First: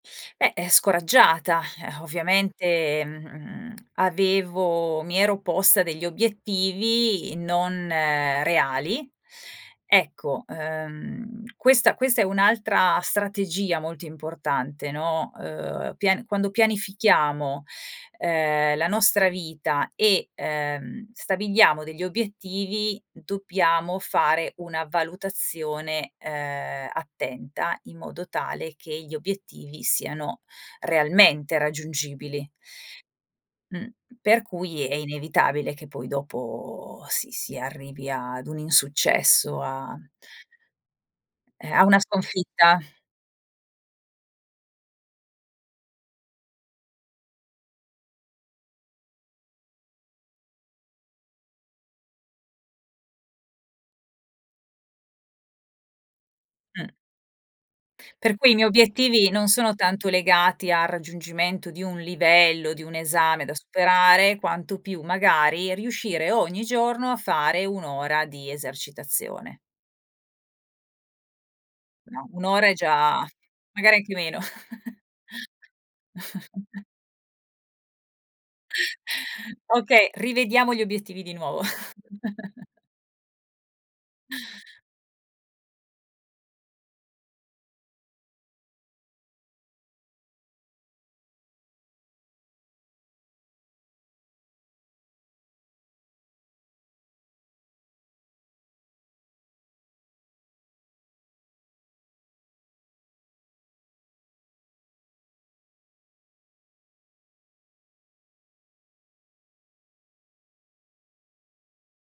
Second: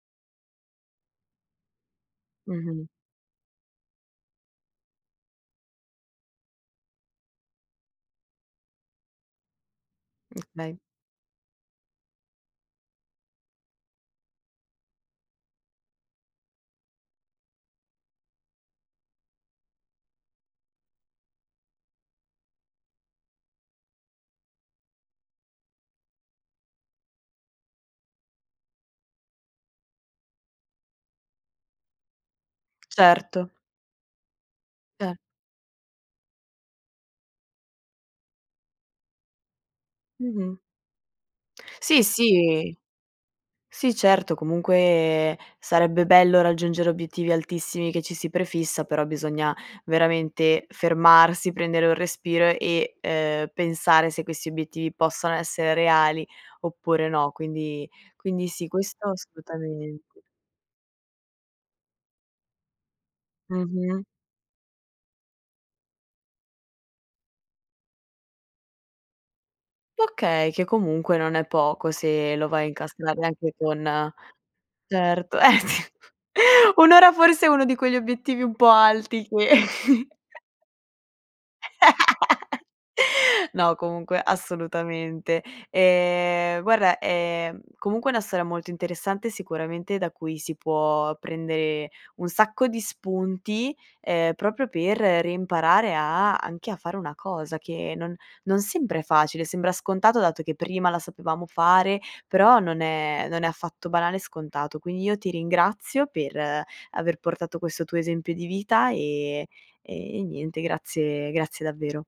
Beh, eh, scoraggiata Mh-mh. ovviamente, mhmm, avevo mi ero posta degli obiettivi non reali. Ecco, Okay. uhm, questa questa è un'altra strategia molto importante, no, uhm, pian quando pianifichiamo, ehm, la nostra vita e, ehm, stabiliamo degli obiettivi, dobbiamo fare una valutazione, ehm, attenta in modo tale che gli obiettivi siano realmente raggiungibili. Certo. Mh, per cui è Ce inevitabile che poi dopo si si arrivi ad un insuccesso, a Mh-mh. eh, a una Sì, sì. sconfitta. Sì, certo, comunque sarebbe bello raggiungere obiettivi altissimi che ci si prefissa, però bisogna veramente fermarsi, prendere un respiro e, uhm, pensare se questi obiettivi possano essere reali, Mh. oppure no. Quindi Per quindi cui i sì, miei questo obiettivi non sono tanto assolutamente. legati al raggiungimento di un livello, di un esame da Mh-mh. superare, quanto più magari riuscire ogni giorno a fare 1 ora di esercitazione. Okay, che comunque non è poco No, se 1 lo vai ora a è incastrare già anche magari con anche meno. certo, eh sì, 1 ora forse è uno di quegli obiettivi un po' alti che Okay rivediamo gli obiettivi di nuovo. No, comunque assolutamente. Ehm, guarda, ehm, comunque una storia molto interessante, sicuramente, da cui si può prendere un sacco di spunti, ehm, proprio per reimparare a anche a fare una cosa che non non sempre è facile, sembra scontato dato che prima la sapevamo fare, però non è non è affatto banale, scontato. Quindi io ti ringrazio, per aver portato questo tuo esempio di vita e e niente, grazie grazie davvero.